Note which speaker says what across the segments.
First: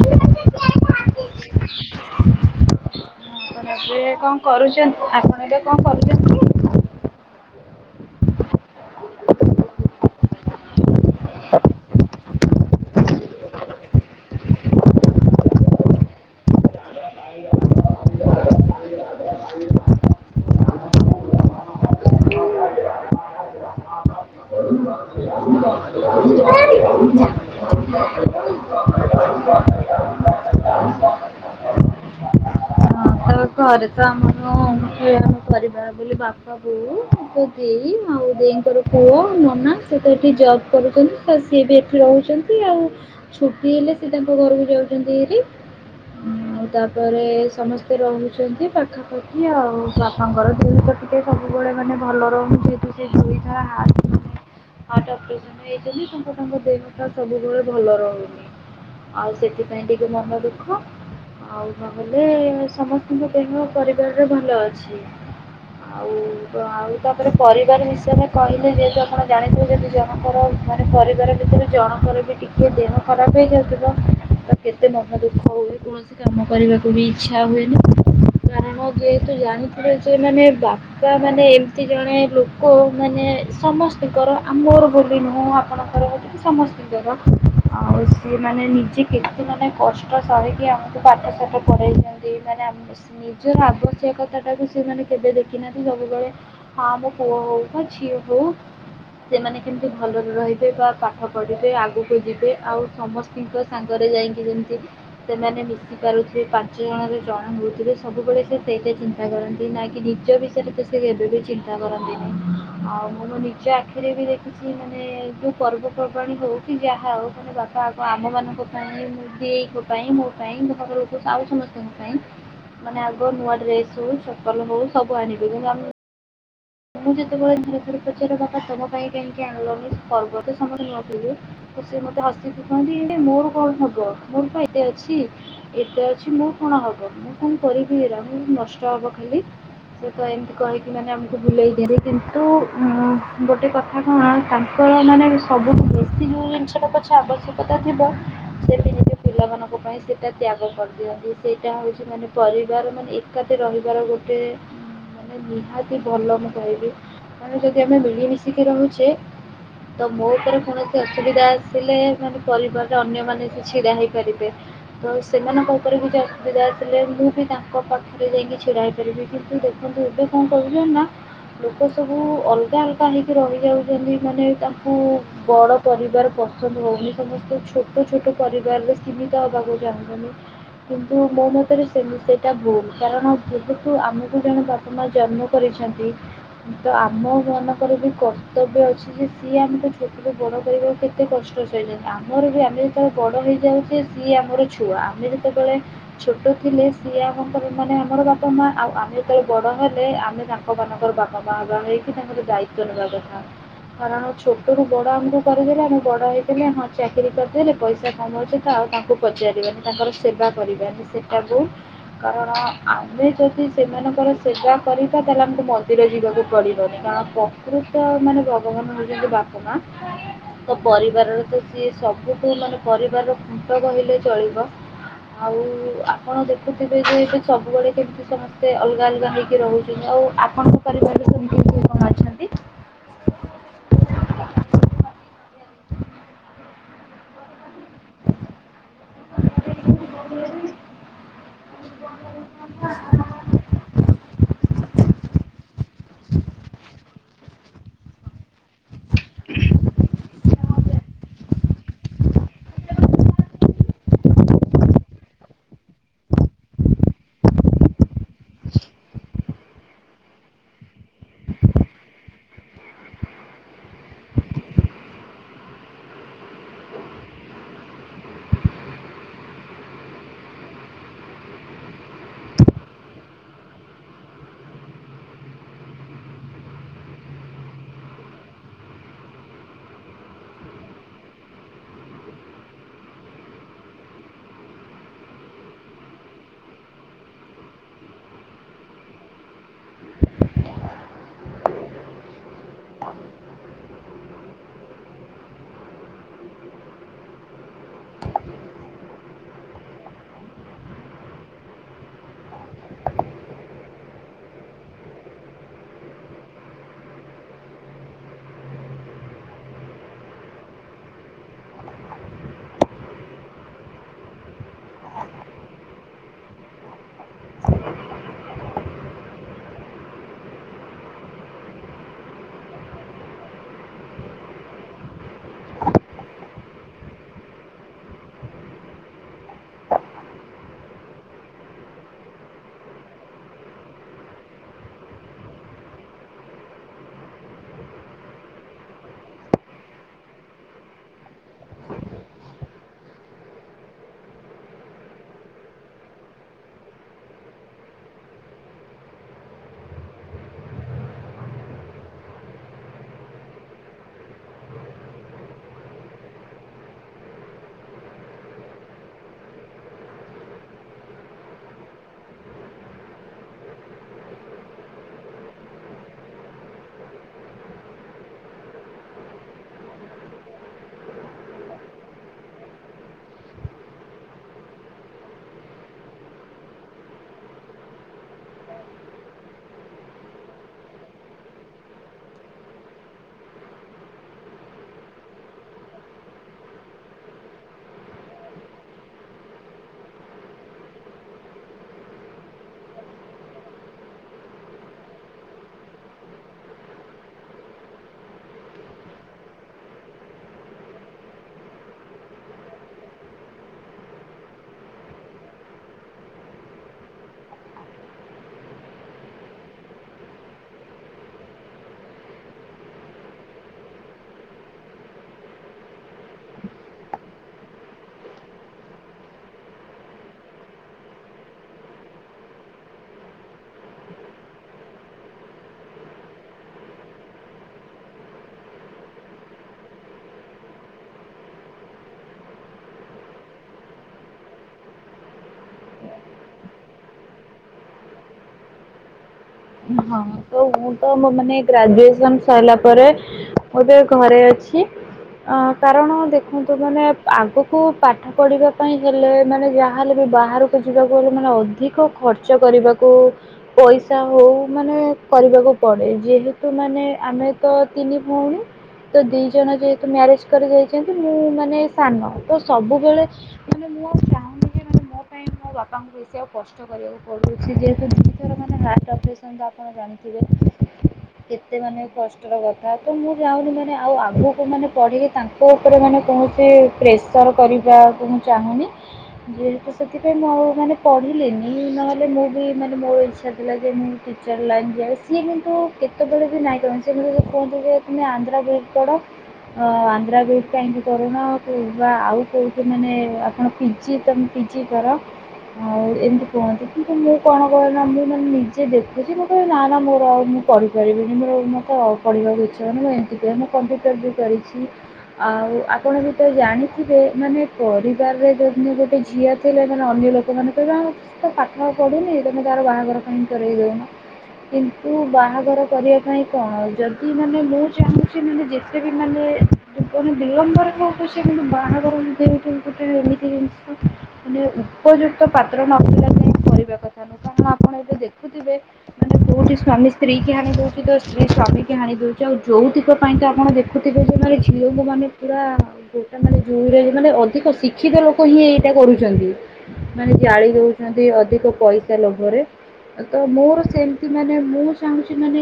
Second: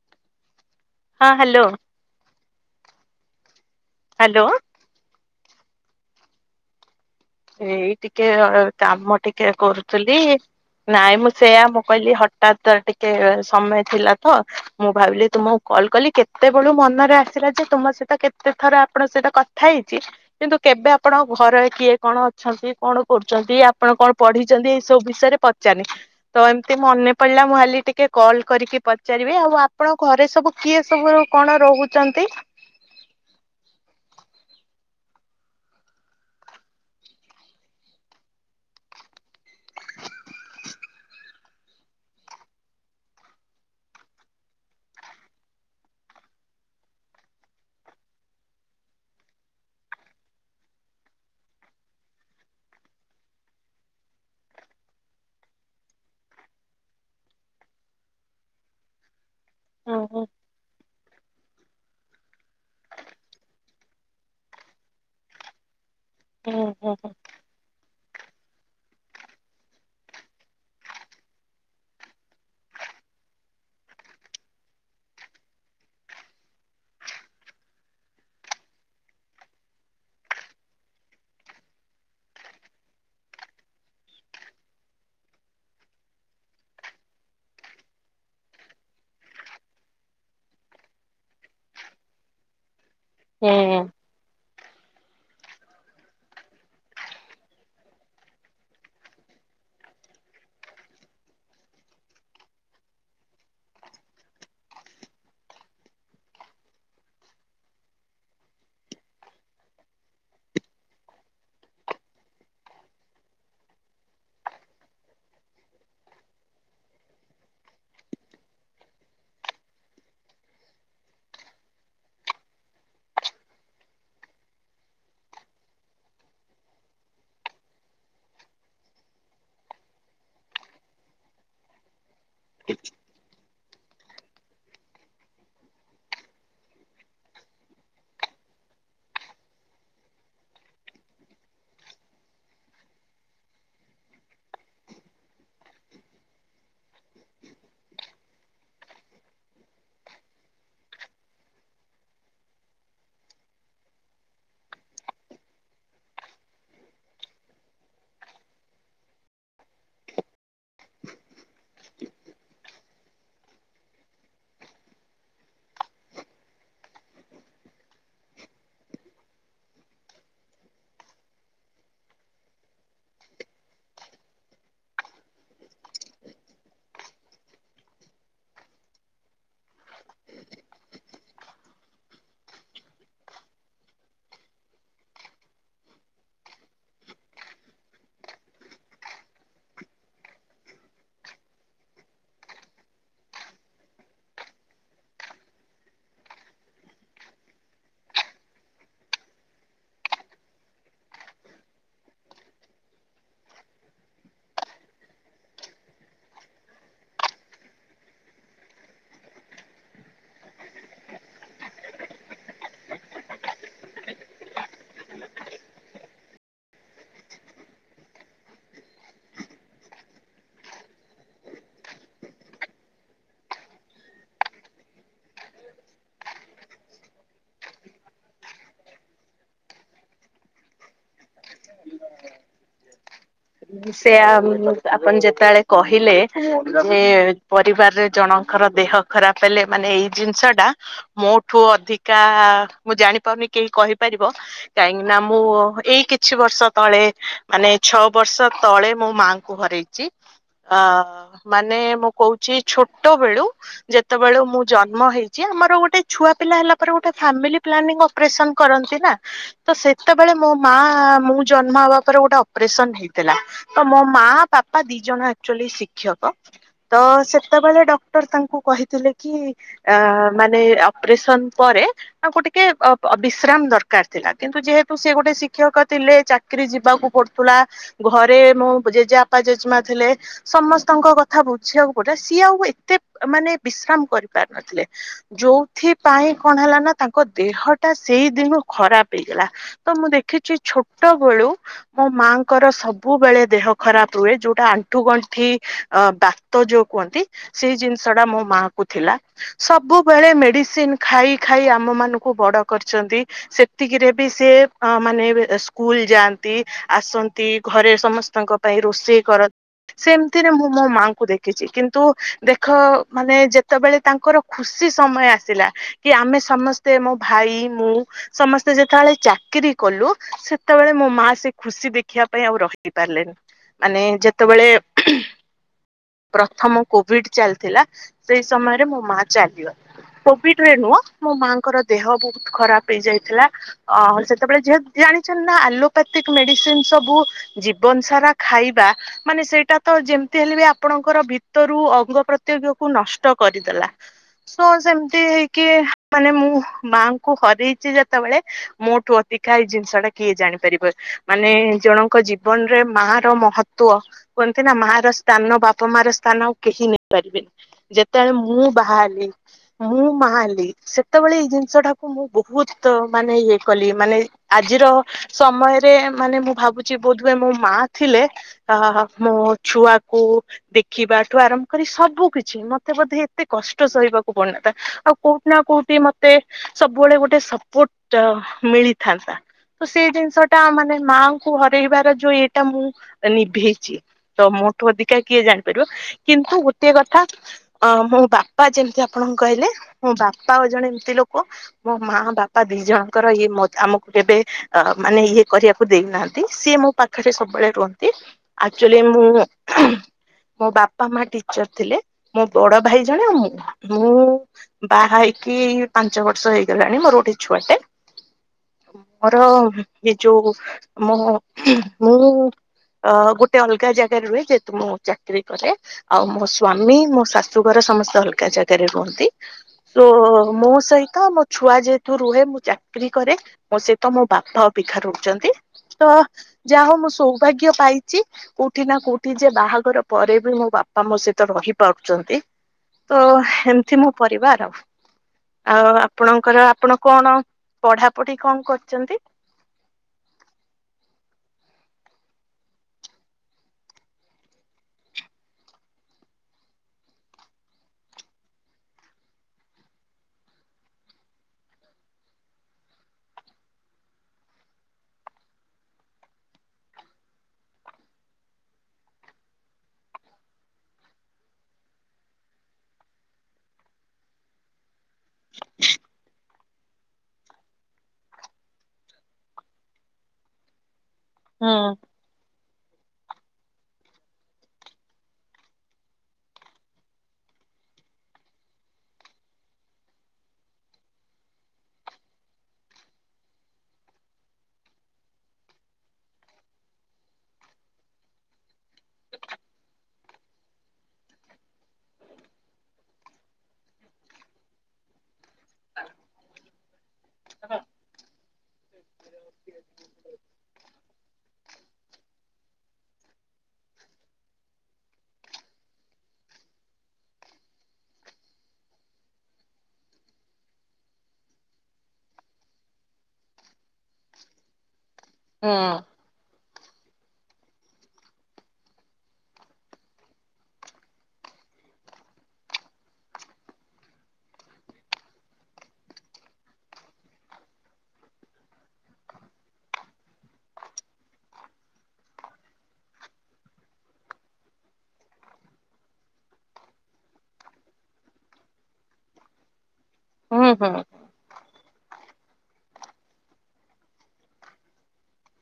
Speaker 1: ଆପଣ ଏବେ ଏବେ
Speaker 2: ହ୍ୟାଲୋ
Speaker 1: କଣ କରୁଛନ୍ତି? ଆପଣ ଏବେ କଣ କରୁଛନ୍ତି?
Speaker 2: ଏଇ ଟିକେ କାମ ଟିକେ କରୁଥିଲି ଇ ନାଇଁ, ମୁଁ ସେୟା ମୁଁ କହିଲି ହଠାତ ଟିକେ ସମୟ ଥିଲା ତ ମୁଁ ଭାବିଲି ତୁମକୁ କଲ୍ କଲି, କେତେବେଳୁ ମନରେ ଆସିଲା ଯେ ତୁମ ସହିତ କେତେ ଥର ଆପଣଙ୍କ ସହିତ କ କଥା ହେଇଚି, କିନ୍ତୁ କେବେ ଆପଣଙ୍କ ଘର କିଏ କଣ ଅଛନ୍ତି, କଣ କରୁଛନ୍ତି, ଆପଣ କଣ ପଢିଛନ୍ତି, ଏଇ ସବୁ ବିଷୟରେ ପଚାରି ନି? ତ ଏମିତି ମନେ ପଡିଲା, ମୁଁ ଭାବିଲି ଟିକେ କଲ୍ କରିକି ପଚାରିବି। ଆଉ ଆପଣଙ୍କ ଘରେ ସବୁ କିଏ ସବୁ ରୁ କଣ ରହୁଛନ୍ତି?
Speaker 1: ଉ ଘରେ ତ ଆମର [unintelligible] କରିବା ବୋଲି ଭାବୁଛୁ ଆଉ ବୋଉ, ଆଉ ଦେଇ, ଆଉ ଦେଇଙ୍କର ପୁଅ, ନନା, ସିଏ ତ ଏଠି ଜବ୍ କରୁଛନ୍ତି। ଆ ସିଏ ବି ଏଠି ରହୁଛନ୍ତି, ଆଉ ଛୁଟି ହେଲେ ସିଏ ତାଙ୍କ ଘରକୁ ଯାଉଛନ୍ତି ହେରି। ଆଉ ତାପରେ ସମସ୍ତେ ରହୁ ଛନ୍ତି ପାଖାପାଖି ଆଉ, ବାପାଙ୍କର ଦେହ ତ ଟିକେ ସବୁବେଳେ ମାନେ ଭଲ ରହୁନି ଧୁୋଇ ଧ ହାତ ଧରେ। [unintelligible] ହାର୍ଟ ଅପରେସନ ହେଇଛନ୍ତି। ତାପରେ ତାଙ୍କ ଦେହ ଟା ସବୁବେଳେ ଭଲ ରହୁନି। ଆଉ ସେଥିପାଇଁ
Speaker 2: ହୁଁ
Speaker 1: ଟିକେ
Speaker 2: ହୁଁ
Speaker 1: ମନ ଦୁଃଖ। ଆଉ ନହେଲେ ସମସ୍ତ ଙ୍କ ଦେହ ପରିବାରରେ ଭଲ ଅଛି। ଆଉ,
Speaker 2: ହୁଁ ହୁଁ
Speaker 1: ଆଉ
Speaker 2: ହୁଁ
Speaker 1: ତାପରେ ପରିବାର ବିଷୟରେ କହିଲେ ଯେହେତୁ ଆପଣ ଜାଣିଥିବେ, ଯଦି ଜଣଙ୍କର ମାନେ ପରିବାର ଭିତରୁ ଜଣଙ୍କର ବି ଟିକେ ଯେତେବେଳେ ଦେହ ଖରାପ ହେଇଯାଉଚିତ, ତ କେତେ ମନ ଦୁଃଖ ହୁଏ କଣସି କୌଣସି କାମ କରିବାକୁ ବି ଇଚ୍ଛା ହୁଏନି। ହଁ, ଯେହେତୁ ଜାଣିଥିଲ ଯେ, ମାନେ ବା ପା ମାନେ ଏମିତି ଜଣେ ଲୋକ ମାନେ ସମସ୍ତଙ୍କର ଆମର ବୋଲି ନୁହଁ, ଆପଣଙ୍କର ଗୋଟେ ସମସ୍ତଙ୍କର। ଆଉ ସିଏ ମାନେ ନିଜେ କେତେ ମାନେ କଷ୍ଟ ସହିକି ଆମକୁ ପାଠ ସାଠ ପଢେଇଚନ୍ତି ମାନେ ଆମକୁ ସେ ନିଜର
Speaker 2: ହୁଁ
Speaker 1: ଆବ ସେ କଥା ଟାକୁ ସେମାନେ କେବେ ଦେଖିନାହାନ୍ତି ସବୁବେଳେ ଆ ମୋ ପୁଅ ହଉ ବା ଝିଅ ହଉ ସେମାନେ କେମିତି ଭଲରେ ରହିବେ ବା ପାଠ ପଢିବେ ଆଗକୁ ଯିବେ ଆଉ ସମସ୍ ଙ୍କ ସାଙ୍ଗରେ ଯାଇଁକି ଯେମିତି ସେମାନେ ମିଶି ପାରୁଥିବେ ପାଞ୍ଚ ଜଣରେ ଜଣ ହେଉଥିବେ ସେ ସବୁବେଳେ ସେ ସେଇଟା ଚିନ୍ତା କରନ୍ତି ନା କି ନିଜ ବିଷୟରେ ତ ସେ କେବେ ବି ଚିନ୍ତା କରନ୍ତି ନାହିଁ। ଆଉ ମୁଁ ମୋ ନିଜ ଆଖିରେ ବି ଦେଖିଚି ମାନେ ଯୋଉ ପର୍ବପର୍ବାଣି ହଉ କି ଯାହା ହଉ ମାନେ ବା କାହାକୁ ଆମ ମାନଙ୍କ ପାଇଁ ମୋ ଦେଇଙ୍କ ପାଇଁ ମୋ ପାଇଁ [unintelligible] ଆଉ ସମସ୍ତଙ୍କ ପାଇଁ। ମାନେ ଆଗ ନୂଆ ଡ୍ରେସ ହଉ ଚପଲ ହଉ ସବୁ ଆଣିବେ କିନ୍ତୁ ଆମେ ମୁଁ ଯେତେବେଳେ ଥରେ ଥରେ ପଚାରେ ବାପା ତମ ପାଇଁ କାହିଁକି ଆଣିଲନି ପର୍ବତ ସମସ୍ତେ ନୂଆ ପିନ୍ଧିବେ। ସେ ମତେ ହସିକି କହନ୍ତି ଏ ମୋର କଣ ହବ ମୋର ପା ଏତେ ଅଛି। ଏତେ ଅଛି ମୁଁ କଣ ହବ ମୁଁ କଣ କରିବି ଏଇରା ନଷ୍ଟ ହବ ଖାଲି। ସେ ତ ଏମିତି କହିକି ମାନେ ଭୁଲେଇ ଦେଲେ କିନ୍ତୁ ଉଁ ଗୋଟେ କଥା କଣ ତାଙ୍କର ମାନେ ସବୁଠୁ ବେଶୀ ଯୋଉ ଜିନିଷ ପଛ ଆବଶ୍ୟକତା ଥିବ ସେ ବି ନିଜେ ପିଲାମାନଙ୍କ ପାଇଁ ସେଇଟା ତ୍ୟାଗ କରିଦିଅନ୍ତି ସେଇଟା ହଉଚି ମାନେ ପରିବାର ମାନେ ଏକାଠି ରହିବାର ଗୋଟେ ମାନେ ନିହାତି କି ଭଲ ମୁଁ କହିବି ମାନେ ଯଦି ଆମେ ବିଳି ମିଶିକି ରହୁଚେ ତ ମୋ ଉପରେ କୌଣସି ଅସୁବିଧା ଆସିଲେ ମାନେ ପରିବାରରେ ଅନ୍ୟମାନେ ବି ଛିଡା ହେଇପାରିବେ। ତ ସେମାନଙ୍କ ଉପରେ କିଛି ଅସୁବିଧା ଆସିଲେ ମୁଁ ବି ତାଙ୍କ ପାଖରେ ଯାଇଁକି ଛିଡା ହେଇ ପାରିବି କିନ୍ତୁ ଦେଖି କିନ୍ତୁ ଏବେ କଣ କରୁଚନ୍ତି ନା ଲୋକ ସବୁ ଅଲଗା ଅଲଗା ହେଇକି ରହିଯାଉଚନ୍ତି ମାନେ ତାଙ୍କୁ ବଡ଼ ପରିବାର ପସନ୍ଦ ହଉନି ସମସ୍ତେ ଛୋଟ ଛୋଟ ପରିବାରରେ ସୀମିତ ହେବାକୁ ଚାହୁଁଚନ୍ତି। କିନ୍ତୁ ମୋ ମତରେ ସେମ ସେଇଟା ଭୁଲ କାରଣ ଯେହେତୁ ଆମକୁ ଜଣେ ବାପ ମା ଜନ୍ମ କରିଛନ୍ତି ତ ଆମ ମାନଙ୍କର ବି କର୍ତବ୍ୟ ଅଛି ଯେ ସିଏ ଆମକୁ ଛୋଟ ରୁ ବଡ କରିବା କେ ଏତେ କଷ୍ଟ ସହିଚନ୍ତି ଆମର ବି ଆମେ ଯେତେବେଳେ ବଡ ହେଇଯାଉଚେ ସିଏ ଆମର ଛୁଆ ଆମେ ଯେତେବେଳେ ଛୋଟ ଥିଲେ ସିଏ ଆମକୁ ମାନେ ଆମର ବାପା ମା ଆଉ ଆମେ ଯେତେବେଳେ ବଡ ହେଲେ ଆମେ ତାଙ୍କ ମାନଙ୍କର ବାପା ମା ହବା ହେଇକି ତାଙ୍କର ଦାୟିତ୍ଵ ନେବା କଥା। କାରଣ ଛୋଟ ରୁ ବଡ ଆମକୁ କରିଦେଲେ ଆମ ବଡ ହେଇଗଲେ ହଁ ଚାକିରି କରିଦେଲେ ପଇସା କମାଉଚନ୍ତି ଆଉ ତାଙ୍କୁ ପଚାରିବାନି ତାଙ୍କର ସେବା କରିବାନି ସେଟାକୁ କାରଣ ଆମେ ଯଦି ସେମାନଙ୍କର ସେବା କରି ତାହେଲେ ଆମକୁ ମନ୍ଦିର ଯିବାକୁ ପଡିନି କାରଣ ପ୍ରକୃତ ମାନେ ଭଗବାନଙ୍କ ହୋଉଚନ୍ତି ବାପା ମା। ତ ପରିବାରର ତ ସିଏ ସବୁଠୁ ମାନେ ପରିବାରର ଖୁଣ୍ଟ କହିଲେ ଚଳିବ। ଆଉ ଆପଣ ଦେଖୁଥିବେ ଯେ ଏବେ ସବୁବେଳେ କେମିତି ସମସ୍ତେ ଅଲଗା ଅଲଗା ହେଇକି ରହୁଚ ଆଉ ଆପଣଙ୍କ ପରିବାରରେ ସମ
Speaker 2: [unintelligible] [inaudible] ସେ ଆପଣ ଯେତେବେଳେ କହିଲେ ଯେ ପରିବାରରେ ଜଣଙ୍କର ଦେହ ଖରାପ ହେଲେ ମାନେ ଏଇ ଜିନିଷ ଟା ମୋ ଠୁ ଅଧିକା ମୁଁ ଜାଣିପାରୁନି କେହି କହିପାରିବ କାହିଁକି ନା ମୁଁ ଏଇ କିଛି ବର୍ଷ ତଳେ ମାନେ ଛଅ ବର୍ଷ ତଳେ ମୋ ମାଙ୍କୁ ହରଇଚି ଅ ମାନେ ମୁଁ କହୁଚି ଛୋଟ ବେଳୁ ଯେତେବେଳୁ ମୁଁ ଜନ୍ମ ହେଇଛି ଆମର ଗୋଟେ ଛୁଆ ପିଲା ହେଲା ପରେ ଗୋଟେ ଫ୍ୟାମିଲି ପ୍ଲାନିଂ ଅ ଅପରେସନ କରନ୍ତି ନା ତ ସେତେବେଳେ ମୋ ମା ମୁଁ ଜନ୍ମ ହେବା ପରେ ଗୋଟେ ଅପରେସନ ହେଇ ଥିଲା ତ ମୋ ମା ବାପା ଦି ଜଣ ଆଚୁଆଲି ଶିକ୍ଷକ। ତ ସେତେବେଳେ ଡକ୍ଟର ତାଙ୍କୁ କହିଥିଲେ କି ଅ ମାନେ ଅପରେସନ ପରେ ତାଙ୍କୁ ଟିକେ ଅ ବିଶ୍ରାମ ଦରକାର ଥିଲା କିନ୍ତୁ ଯେହେତୁ ସେ ଗୋଟେ ଶିକ୍ଷକ ଥିଲେ ଚା କିରି ଯିବାକୁ ପଡୁଥିଲା ଘରେ ମୋ ଜେଜେବାପା ଜେଜେମା ଥିଲେ ସମସ୍ତଙ୍କ କଥା ବୁଝିବାକୁ ପଡିଲା ସିଏ ଆଉ ଏତେ ମାନେ ବିଶ୍ରାମ କରିପାରି ନଥିଲେ। ଯୋଉଥି ପାଇଁ କଣ ହେଲା ନା ତାଙ୍କ ଦେହ ଟା ସେଇ ଦିନୁ ଖରାପ ହେଇଗଲା। ତ ମୁଁ ଦେଖିଛି ଛୋଟବେଳୁ ମୋ ମାଙ୍କର ସବୁ ସବୁବେଳେ ଦେହ ଖରାପ ରୁହେ ଯୋଉଟା ଆଣ୍ଠୁ ଗଣ୍ଠି ଅ ବାତ ଯୋଉ କୁହନ୍ତି ସେଇ ଜିନିଷ ଟା ମୋ ମା କୁ ଥିଲା। ସବୁବେଳେ ମେଡିସିନ ଖାଇ ଖାଇ ଆମ ମାନଙ୍କୁ ବଡ କରିଛନ୍ତି। ସେତିକିରେ ବି ସେ ମାନେ ସ୍କୁଲ ଯାଆନ୍ତି ଆସନ୍ତି ଘରେ ସମସ୍ତଙ୍କ ପାଇଁ ରୋଷେଇ କର ସେମିତିରେ ମୁଁ ମୋ ମାଙ୍କୁ ଦେଖିଛି କିନ୍ତୁ ଦେଖ ମାନେ ଯେତେବେଳେ ତାଙ୍କର ଖୁସି ସମୟ ଆସିଲା କି ଆମେ ସମସ୍ତେ ମୋ ଭାଇ ମୁଁ ସମସ୍ତେ ଯେତେବେଳେ ଚାକିରି କଲୁ ସେତେବେଳେ ମୋ ମା ସେ ଖୁସି ଦେଖିବା ପାଇଁ ଆଉ ରହି ପାରିଲେନି ମାନେ ଯେତେବେଳେ ପ୍ରଥମ କୋଭିଡ ଚାଲିଥିଲା ସେଇ ସମୟରେ ମୋ ମା ଚାଲିଗଲା। କୋଭିଡ ରେ ନୁହଁ ମୋ ମାଙ୍କର ଦେହ ବହୁତ ଖରାପ ହେଇଯାଇଥିଲା। ଅ ସେତେବେଳେ ଯେହତ ଜାଣିଛନ୍ତି ନା ଆଲୋପାଥିକ ମେଡିସିନ ସବୁ ଜୀବନ ସାରା ଖାଇବା ମାନେ ସେଇଟା ତ ଯେମିତି ହେଲେ ବି ଆପଣଙ୍କର ଭିତରୁ ଅଙ୍ଗ ପ୍ରତ୍ୟଙ୍ଗ କୁ ନଷ୍ଟ କରିଦେଲା। ତ ସେମିତି ହେଇକି ମାନେ ମୁଁ ମାଙ୍କୁ ହରେଇଛି ଯେତେବେଳେ ମୋଠୁ ଅଧିକା ଏଇ ଜିନିଷ ଟା କିଏ ଜାଣିପାରିବ ମାନେ ଜଣ ଙ୍କ ଜୀବନରେ ମା ର ମହତ୍ବ କୁହନ୍ତି ନା ମା ର ସ୍ଥାନ ବାପା ମା ର ସ୍ଥାନ ଆଉ କେହି ନେଇପାରିବେନି। ଯେତେବେଳେ ମୁଁ ବାହାହେଲି ମୁଁ ମା ହେଲି ସେତେବେଳେ ଏଇ ଜିନିଷ ଟାକୁ ମୁଁ ବହୁତ ମାନେ ଇଏ କଲି ମାନେ ଆଜିର ସମୟରେ ମାନେ ମୁଁ ଭାବୁଛି ବୋଧହୁଏ ମୋ ମା ଥିଲେ ଅ ମୋ ଛୁଆକୁ ଦେଖିବାଠୁ ଆରମ୍ଭ କରି ସବୁ କିଛି ମତେ ବୋଧେ ଏତେ କଷ୍ଟ ସହିବାକୁ ପଡିନଥାଏ ଆଉ କୋଉଠି ନା କୋଉଠି ମତେ ସବୁବେଳେ ଗୋଟେ ସପୋର୍ଟ ମିଳିଥାନ୍ତା ତ ସେଇ ଜିନିଷ ଟା ମାନେ ମା କୁ ହରେଇବାର ଯୋଉ ଇଏଟା ମୁଁ ନିଭେଇଛି। ତ ମୋଠୁ ଅଧିକା କିଏ ଜାଣିପାରିବ କିନ୍ତୁ ଗୋଟିଏ କଥା ଅ ମୋ ବାପା ଯେମିତି ଆପଣଙ୍କୁ କହିଲି ମୋ ବାପା ଆଉ ଜଣେ ଏମିତି ଲୋକ ମୋ ମା ବାପା ଦି ଜଣଙ୍କର ଇଏ ମ ଆମକୁ କେବେ ଅ ମାନେ ଇଏ କରିବାକୁ ଦେଇନାହା ନ୍ତି ସିଏ ମୋ ପାଖରେ ସବୁବେଳେ ରୁହନ୍ତି ଆକ୍ଚୁଲି ମୁଁ ମୋ ବାପା ମା ଟିଚର ଥିଲେ ମୋ ବଡ ଭାଇ ଜଣେ ଆଉ ମୁ ମୁଁ ବାହା ହେଇକି ପାଞ୍ଚ ବର୍ଷ ହେଇଗଲାଣି ମୋର ଗୋଟେ ଛୁଆଟେ। ମୋର ଏ ଯୋଉ ମୁଁ ମୁଁ ଅ ଗୋଟେ ଅଲଗା ଜାଗାରେ ରୁହେ ଯେହେତୁ ମୁଁ ଚାକିରି କରେ। ଆଉ ମୋ ସ୍ଵାମୀ ମୋ ଶାଶୁଘର ସମସ୍ତେ ଅଲଗା ଜାଗାରେ ରୁହନ୍ତି। ତ ମୋ ସହିତ ମୋ ଛୁଆ ଯେହେତୁ ରୁହେ ମୁଁ ଚାକିରୀ କରେ ମୋ ସେହିତ ମୋ ବାପା ଅବିକା ରହୁଚନ୍ତି ତ ଯାହଉ ମୁଁ ସୌଭାଗ୍ୟ ପାଇଚି। କୋଉଠି ନା କୋଉଠିଯେ ବାହାଘର ପରେବି ମୋ ବାପା ମୋସହିତ ରହିପାରୁଚନ୍ତି। ତ ଏମିତି ମୋ ପରିବାର। ଆଉ ଆପଣଙ୍କର ଆପଣ କଣ ପଢାପଢି କଣ କରିଚନ୍ତି?
Speaker 1: ହଁ ତ ମୁଁ ତ ମାନେ ଗ୍ରାଜୁଏସନ୍ ସରିଲା ପରେ ମୁଁ ତ ଘରେ ଅଛି ଅ କାରଣ ଦେଖନ୍ତୁ ମାନେ ଆଗକୁ ପାଠ ପଢିବା ପାଇଁ ହେଲେ ମାନେ ଯାହା ଯାହା ହେଲେବି ବାହାରକୁ ଯିବାକୁ ହେଲେ ମାନେ ଅଧିକ ଖର୍ଚ୍ଚ କରିବାକୁ ପଇସା ହଉ ମାନେ କରିବାକୁ ପଡ଼େ ଯେହେତୁ ମାନେ ଆମେ ତ ତିନି ଭଉଣୀ ତ ଦି ଜଣ ଯେହେତୁ ମ୍ୟାରେଜ କରି ଯାଇଚନ୍ତି ମୁଁ ମାନେ ସାନ ତସବୁବେଳେ ମାନେ ମୁଁ ଆଉ ଚାହୁଁନିଯେ ମୁଁ ମୋ ମୋ ପାଇଁ ମୋ ବାପାଙ୍କୁ ବେଶୀ ଆଉ କଷ୍ଟ କରିବାକୁ ପଡ଼ୁ ସେଯେହେତୁ ଦି ଥର ମାନେ ହାର୍ଟ ଅ ଅପେରସନ୍ ତ ଆପଣ ଜାଣିଥିବେ
Speaker 2: ହୁଁ
Speaker 1: କେତେ ମାନେ କଷ୍ଟ କଷ୍ଟର କଥାତ ମୁଁ ଯାହୁନି ମାନେ ଆଉ ଆଗକୁ ମାନେ ପଢ଼ିକି ତାଙ୍କ ଉପରେ ମାନେ କୌଣସି ପ୍ରେସର କରିବାକୁ ମୁଁ ଚାହୁଁନି। ଯେହେତୁ ସେଥିପାଇଁ ମୁଁ ମାନେ ପଢିଲିନି ନହେଲେ ମୁଁ ବି ମାନେ ମୋର ଇଛା ଥିଲାଯେ ମୁଁ ଟିଚର୍ ଲାଇନ୍ ଯିବାକୁ ସିଏ କିନ୍ତୁ କେତେବେଳେବି ନାଇଁ କରନ୍ତିନି ସେକିନ୍ତୁ କୁହନ୍ତିଯେ ତୁମେ ଆନ୍ଧ୍ରା ବିଡ଼ି ପଢ ଆନ୍ଧ୍ରା ବିଡ୍ କାହିଁକି କରୁନ ବା ଆଉ କୋଉଠି ମାନେ ଆପଣ ପିଜି ତମ ପିଜିକର ଆଉ ଏମିତି କୁହନ୍ତି କିନ୍ତୁ ମୁଁ କଣ କହେ ନା ମାନେ ମୁଁ ନିଜେଦେଖେ ବୁଝି ମୁଁ କହେ ନା ନା ମୋରଆଉ ମୁଁ ପଢିପାରିବିନି ମୋର ମୋତେ ପଢ଼ିବାକୁ ଇଚ୍ଛା ନାହି ମୁଁ ଏମିତି କୁହେ ମୁଁ କମ୍ପ୍ୟୁଟର ଜି କରିଛି ଆଉ ଆପଣ ହୁଏତ ଜାଣିଥିବେ ମାନେ ପରିବାରରେ ଯଦି ଗୋଟେ ଝିଅ ଥିଲେ ମାନେ ଅନ୍ୟ ଲୋକ ଲୋକମାନେ କହିବେ ହଁ ସେତ ପାଠ ଆଉ ପଢ଼ୁନି ତମେ ତାର ବାହାଘର କାଇଁ କରେଇ ଦଉନ କିନ୍ତୁ
Speaker 2: ହୁଁ
Speaker 1: ବାହାଘର କରିବାକୁ ନାଇଁ କଣ ଯଦି ମାନେ ମୁଁ ଚାହୁଁଛି ମାନେ ଯେତେବି ମାନେ ବିଳମ୍ବରେ ହଉ ପଛେ ବାହାଘର ଗୋଟେ ଏମିତି ଜିନିଷ ମାନେ ଉପଯୁକ୍ତ ପାତ୍ର ନମିଳିବା ଯାଏ କରିବା କଥା ନୁହଁ କାରଣ ଆପଣ ଏବେ ଦେଖୁଥିବେ ମାନେ କୋଉଠି ସ୍ଵାମୀ ସ୍ତ୍ରୀକୁ ହାଣି ଦଉଚିତ ସ୍ତ୍ରୀ ସ୍ଵାମୀକି ହାଣି ଦଉଚି ଆଉ ଯୋଉତିଙ୍କ ପାଇଁତ ଆପଣ ଦେଖୁ ଦେଖୁଥିବେ ମାନେ ଝିଅକୁ ମାନେ ପୁରା ଲୋକମାନେ ମାନେ ଜୁରେ ମାନେ ଅଧିକ ଶିକ୍ଷିତ ଲୋକହିଁ ଏଇଟା କରୁଚନ୍ତି। ମାନେ
Speaker 2: ହୁଁ
Speaker 1: ଜାଳି
Speaker 2: ହୁଁ
Speaker 1: ଦଉଚନ୍ତି ଅଧିକ ପଇସା ଲୋଭରେ ତମୋର ସେମିତି ମାନେ ମୁଁ ଚାହୁଁଚି ମାନେ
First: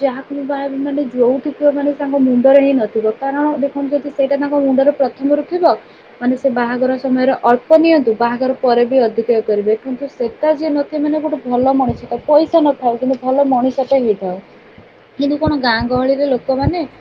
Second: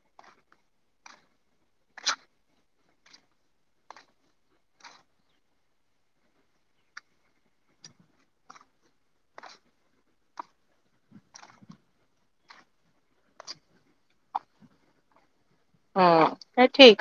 Speaker 1: ଯାହାକୁ ମୁଁ ବାହାହେବି ମାନେ ଯଉତିକ ମାନେ ତାଙ୍କ ମୁଣ୍ଡରେହିଁ ନଥିବ କାରଣ ଦେଖନ୍ତୁ ଯଦି ସେଇଟା ତାଙ୍କ ମୁଣ୍ଡରେ ରେ ଥିବ ମାନେସେ ବାହାଘର ସମୟରେ ଅଳ୍ପ ନିଅନ୍ତୁ ବାହାଘର ପରେବି ଅଧିକା କରିବେ କିନ୍ତୁ ସେଟା ଯିଏ ନଥିବ ମାନେ ଗୋଟେ ଭଲ ମଣିଷ ତା ପଇସା ନଥାଉ କିନ୍ତୁ ଭଲ ମଣିଷଟେ ହେଇଥାଉ କିନ୍ତୁ କଣ ଗାଁ
Speaker 2: ହୁଁ
Speaker 1: ଗହଳି
Speaker 2: ନାଇଁ
Speaker 1: ଲୋକମାନେ
Speaker 2: ଠିକ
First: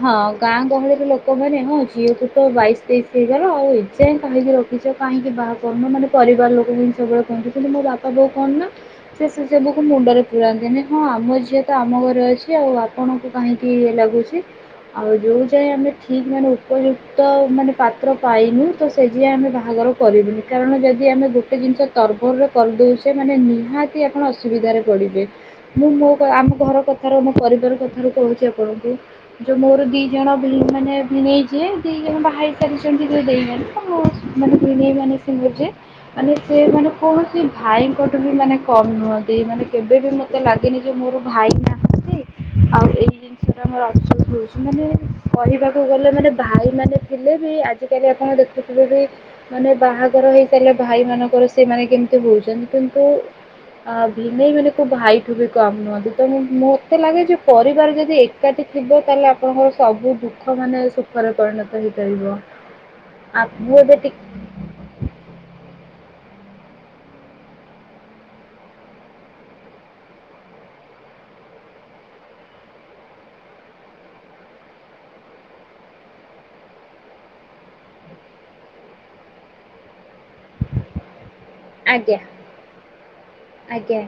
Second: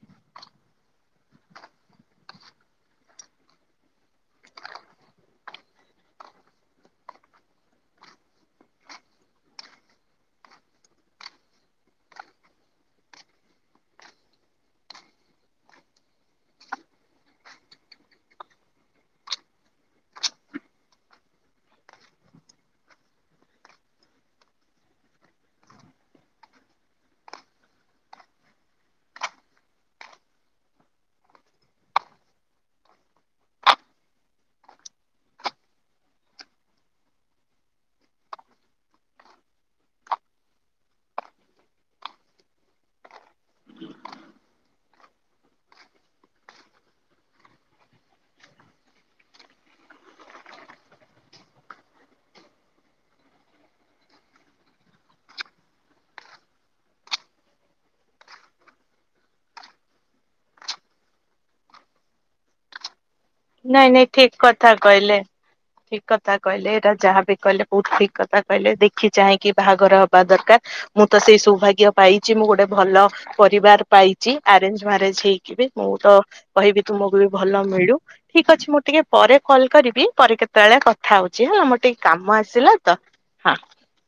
Speaker 1: ହଁ ଗାଁ ଗହଳିରେ ଲୋକମାନେ ହଁ ଝିଅକୁତ ବାଇଶି ତେଇଶି ହେଇଗଲା ଆଉ ଏଯାଏଁ କାହିଁକି ର ଏଜାଏ କାହିଁକି ବାହା କରୁନ ମାନେ ପରିବାର ଲୋକବି ସବୁବେଳେ କହୁନ୍ତି କିନ୍ତୁ ମୋ ବାପା ବୋଉ କଣ ନା ସେ ସେ ସେବୁକୁ ମୁଣ୍ଡରେ ପୁରାନ୍ତିନି ହଁ ଆମ ଝିଅତ ଆମ ଘରେ ଅଛି ଆଉ ଆପଣଙ୍କୁ କାହିଁକି ଇଏ ଲାଗୁଚି। ଆଉ ଯଉଁ ଯାଏ ଆମେ ଠିକ୍ ମାନେ ଉପଯୁକ୍ତ ମାନେ ପାତ୍ର ପାଇନୁତ ସେଯାଏ ଆମେ ବାହାଘର କରିବୁନି କାରଣ ଯଦି ଆମେ ଗୋଟେ ଜିନିଷ ତରବରରେ କରିଦଉଛେ ମାନେ ନିହା ତି ଆପଣ ଅସୁବିଧାରେ ପଡ଼ିବେ। ମୁଁ ମୋ ଆମ ଘର କଥାରୁ ମୋ ପରିବାର କଥାରୁ କହୁଚି ଆପଣଙ୍କୁ ଯୋଉ ମୋର ଦି ଜଣ ମାନେ ଭିଣେଇ ଯିଏ ଦି ଜଣ ବାହାହେଇ ସାରିଛନ୍ତି ଯୋଉ ଦେଇ ମାନେ ମାନେ ଭିଣେଇ ମାନେ ମୋର ଯିଏ ମାନେ ସେ କୌଣସି ଭାଇଙ୍କଠୁ ବି ମାନେ କମ ନୁହନ୍ତି ମାନେ କେବେ ବି ମତେ ଲାଗେନି ଯେ ମୋର ଭାଇ ନାହାନ୍ତି ଆଉ ଏ ଜିନିଷର ଅଛି ରହୁଛି ମାନେ କହିବାକୁ ଗଲେ ମାନେ ଭାଇ ମାନ ଥିଲେ ବି ଆଜି ଆଜିକାଲି ଆପଣ ଦେଖୁ ଥିବେ ବି ମାନେ ବାହାଘର ହେଇସାରିଲା ଭାଇ ମାନଙ୍କର ସେମାନେ କେମିତି ହଉଛନ୍ତି କିନ୍ତୁ ଆ ଭନେଇ ମାନେ କୋଉ ଭାଇଠୁ ବି କମ୍ ନୁହନ୍ତି ତେଣ ମତେ ଲାଗେ ଯେ ପରିବାର ଯଦି ଏକାଠି ଥିବ ତାହେଲେ ଆପଣଙ୍କର ସବୁ ଦୁଃଖ ମାନେ ସୁଖରେ ପରିଣତ ହେଇପାରିବ। ଆଉ ମୁଁ
Speaker 2: ନାଇଁ
Speaker 1: ଏବେ
Speaker 2: ନାଇଁ
Speaker 1: ଟି
Speaker 2: ଠିକ କଥା କହିଲେ। ଠିକ କଥା କହିଲେ ଏଇଟା ଯାହାବି କହିଲେ ବହୁତ ଠିକ କଥା କହିଲେ ଦେଖି ଚାହିଁକି ବାହାଘର ହବା ଦରକାର। ମୁଁ ତ ସେଇ ସୌଭାଗ୍ୟ ପାଇଛି ମୁଁ ଗୋଟେ ଭଲ ପରିବାର ପାଇଛି ଆରେଞ୍ଜ ମ୍ୟାରେଜ ହେଇକି ବି ମୁଁ ତ କହିବି ତୁମକୁ ବି ଭଲ ମିଳୁ? ଠିକ୍ ଅଛି ମୁଁ ଟିକେ ପରେ କଲ୍ କରିବି ପରେ କେତେବେଳେ କଥା ହଉଛି ହେଲା ମୋ ଟିକେ
Speaker 1: ଆଜ୍ଞା
Speaker 2: କାମ ଆସିଲା ତ ହଁ।
Speaker 1: ଆଜ୍ଞା।